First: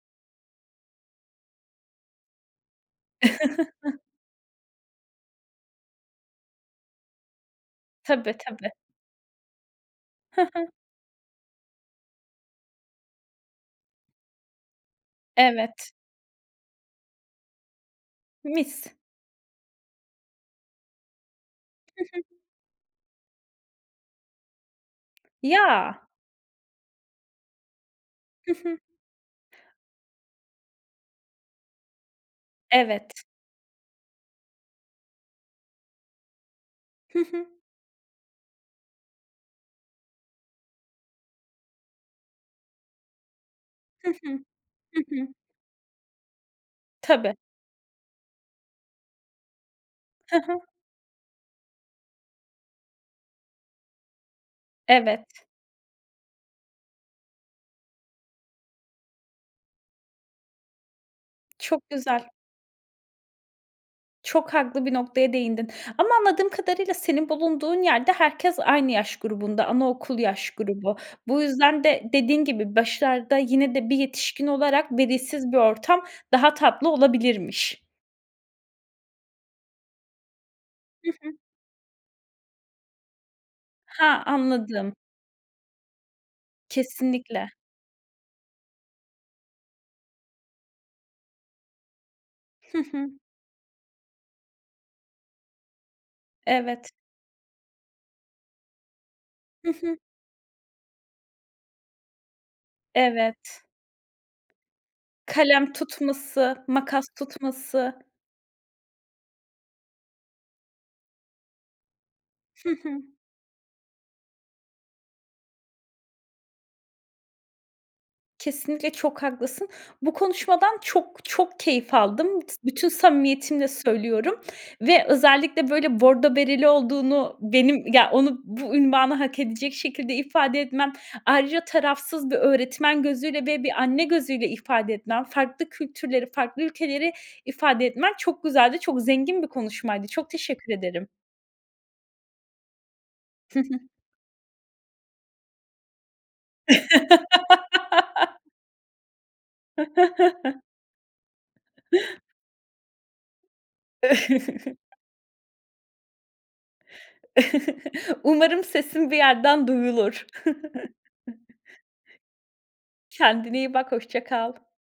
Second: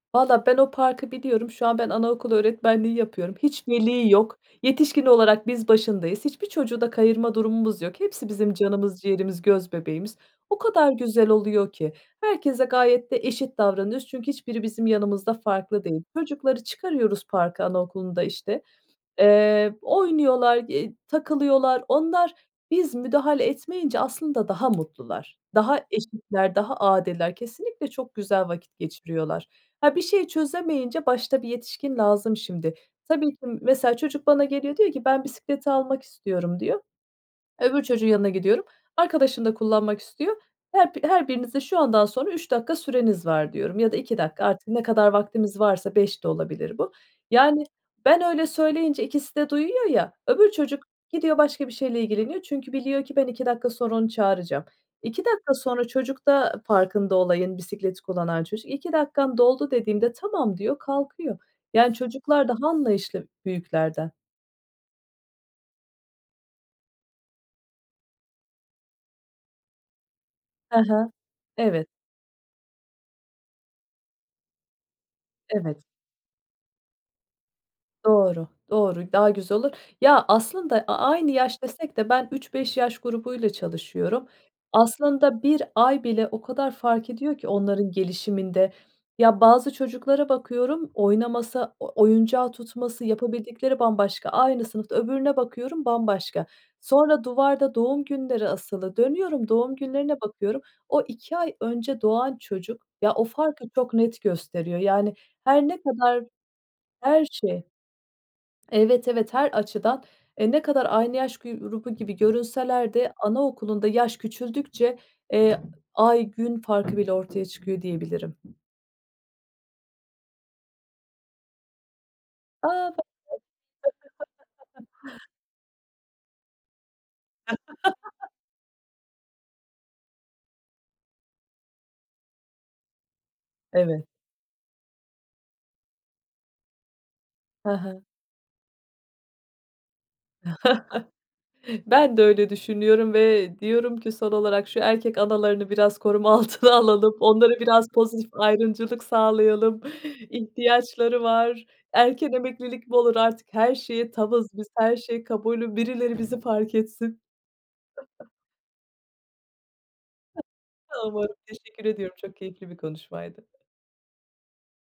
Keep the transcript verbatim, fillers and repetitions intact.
Valla ben o parkı biliyorum. Şu an ben anaokulu öğretmenliği yapıyorum. Hiç veli yok. Yetişkin olarak biz başındayız. Hiçbir çocuğu da kayırma durumumuz yok. Hepsi Tabii, bizim tabii. canımız ciğerimiz, göz bebeğimiz. Hı O hı. kadar güzel oluyor ki herkese gayet de eşit davranıyoruz çünkü hiçbiri bizim yanımızda farklı Evet. değil. Çocukları çıkarıyoruz parka anaokulunda, işte, Mis. eee, oynuyorlar y takılıyorlar. Hı hı. Onlar, biz müdahale etmeyince aslında daha mutlular, daha Ya! eşitler, daha adiller. Kesinlikle çok güzel Hı hı. vakit geçiriyorlar. Ha, bir şey çözemeyince başta bir yetişkin lazım, şimdi. Evet. Tabii ki mesela çocuk bana geliyor diyor ki: "Ben bisikleti almak istiyorum." diyor. Hı hı. Öbür çocuğun yanına gidiyorum, "Arkadaşın da kullanmak istiyor. Her bi her birinize şu andan sonra üç dakika süreniz var." diyorum ya da Hı iki hı. dakika artık ne Hı kadar hı. vaktimiz varsa beş de olabilir bu. Tabii. Yani ben öyle söyleyince ikisi de duyuyor ya, Hı öbür hı. çocuk gidiyor, başka bir şeyle ilgileniyor çünkü biliyor ki ben iki dakika sonra onu çağıracağım. iki Evet. dakika sonra çocuk da farkında olayın, bisikleti kullanan çocuk, "iki dakikan doldu." dediğimde, "Tamam." diyor, kalkıyor. Çok Yani güzel. çocuklar daha anlayışlı büyüklerden. Çok haklı bir noktaya değindin. Ama anladığım kadarıyla senin bulunduğun yerde herkes aynı yaş grubunda, anaokul yaş Ha grubu. ha. Bu yüzden Evet. de dediğin gibi, başlarda yine de bir yetişkin olarak, velisiz bir Evet. ortam daha tatlı olabilirmiş. Doğru, doğru, daha güzel olur. Ya, aslında a Hı hı. aynı yaş desek de ben üç beş yaş grubuyla Ha, çalışıyorum. anladım. Aslında bir ay bile o kadar fark ediyor ki Kesinlikle. onların gelişiminde. Ya, bazı çocuklara bakıyorum; oynaması, o oyuncağı Hı tutması, hı. yapabildikleri bambaşka. Aynı sınıfta öbürüne bakıyorum, bambaşka. Evet. Sonra, duvarda doğum günleri asılı, dönüyorum Hı doğum hı. günlerine bakıyorum, o iki ay önce doğan çocuk, ya, o Evet. farkı çok net gösteriyor yani her Kalem ne kadar tutması, makas Her şey. tutması. Evet, evet her açıdan, eee, ne kadar aynı yaş gürubu gibi Hı görünseler hı. de anaokulunda yaş küçüldükçe, eee, ay, gün farkı bile ortaya çıkıyor diyebilirim. Kesinlikle çok haklısın. Bu konuşmadan çok çok keyif aldım. S bütün A! samimiyetimle söylüyorum. [unintelligible] Ve özellikle böyle bordo bereli olduğunu benim ya, onu bu ünvanı hak edecek şekilde ifade etmen, ayrıca tarafsız bir öğretmen gözüyle ve bir anne Evet. gözüyle ifade etmen; farklı kültürleri, farklı ülkeleri Ha ifade ha. etmen çok güzeldi. Çok zengin bir konuşmaydı. Çok teşekkür ederim. Ben de öyle düşünüyorum ve Hı hı. diyorum ki son olarak, şu erkek analarını biraz koruma altına alalım, onlara biraz pozitif ayrımcılık sağlayalım. İhtiyaçları var, erken emeklilik mi olur artık her şeye tavız biz, her şey kabulüm, birileri bizi fark etsin. Umarım sesim bir yerden duyulur. Tamam, teşekkür ediyorum. Çok keyifli bir konuşmaydı. Kendine iyi bak, hoşça kal.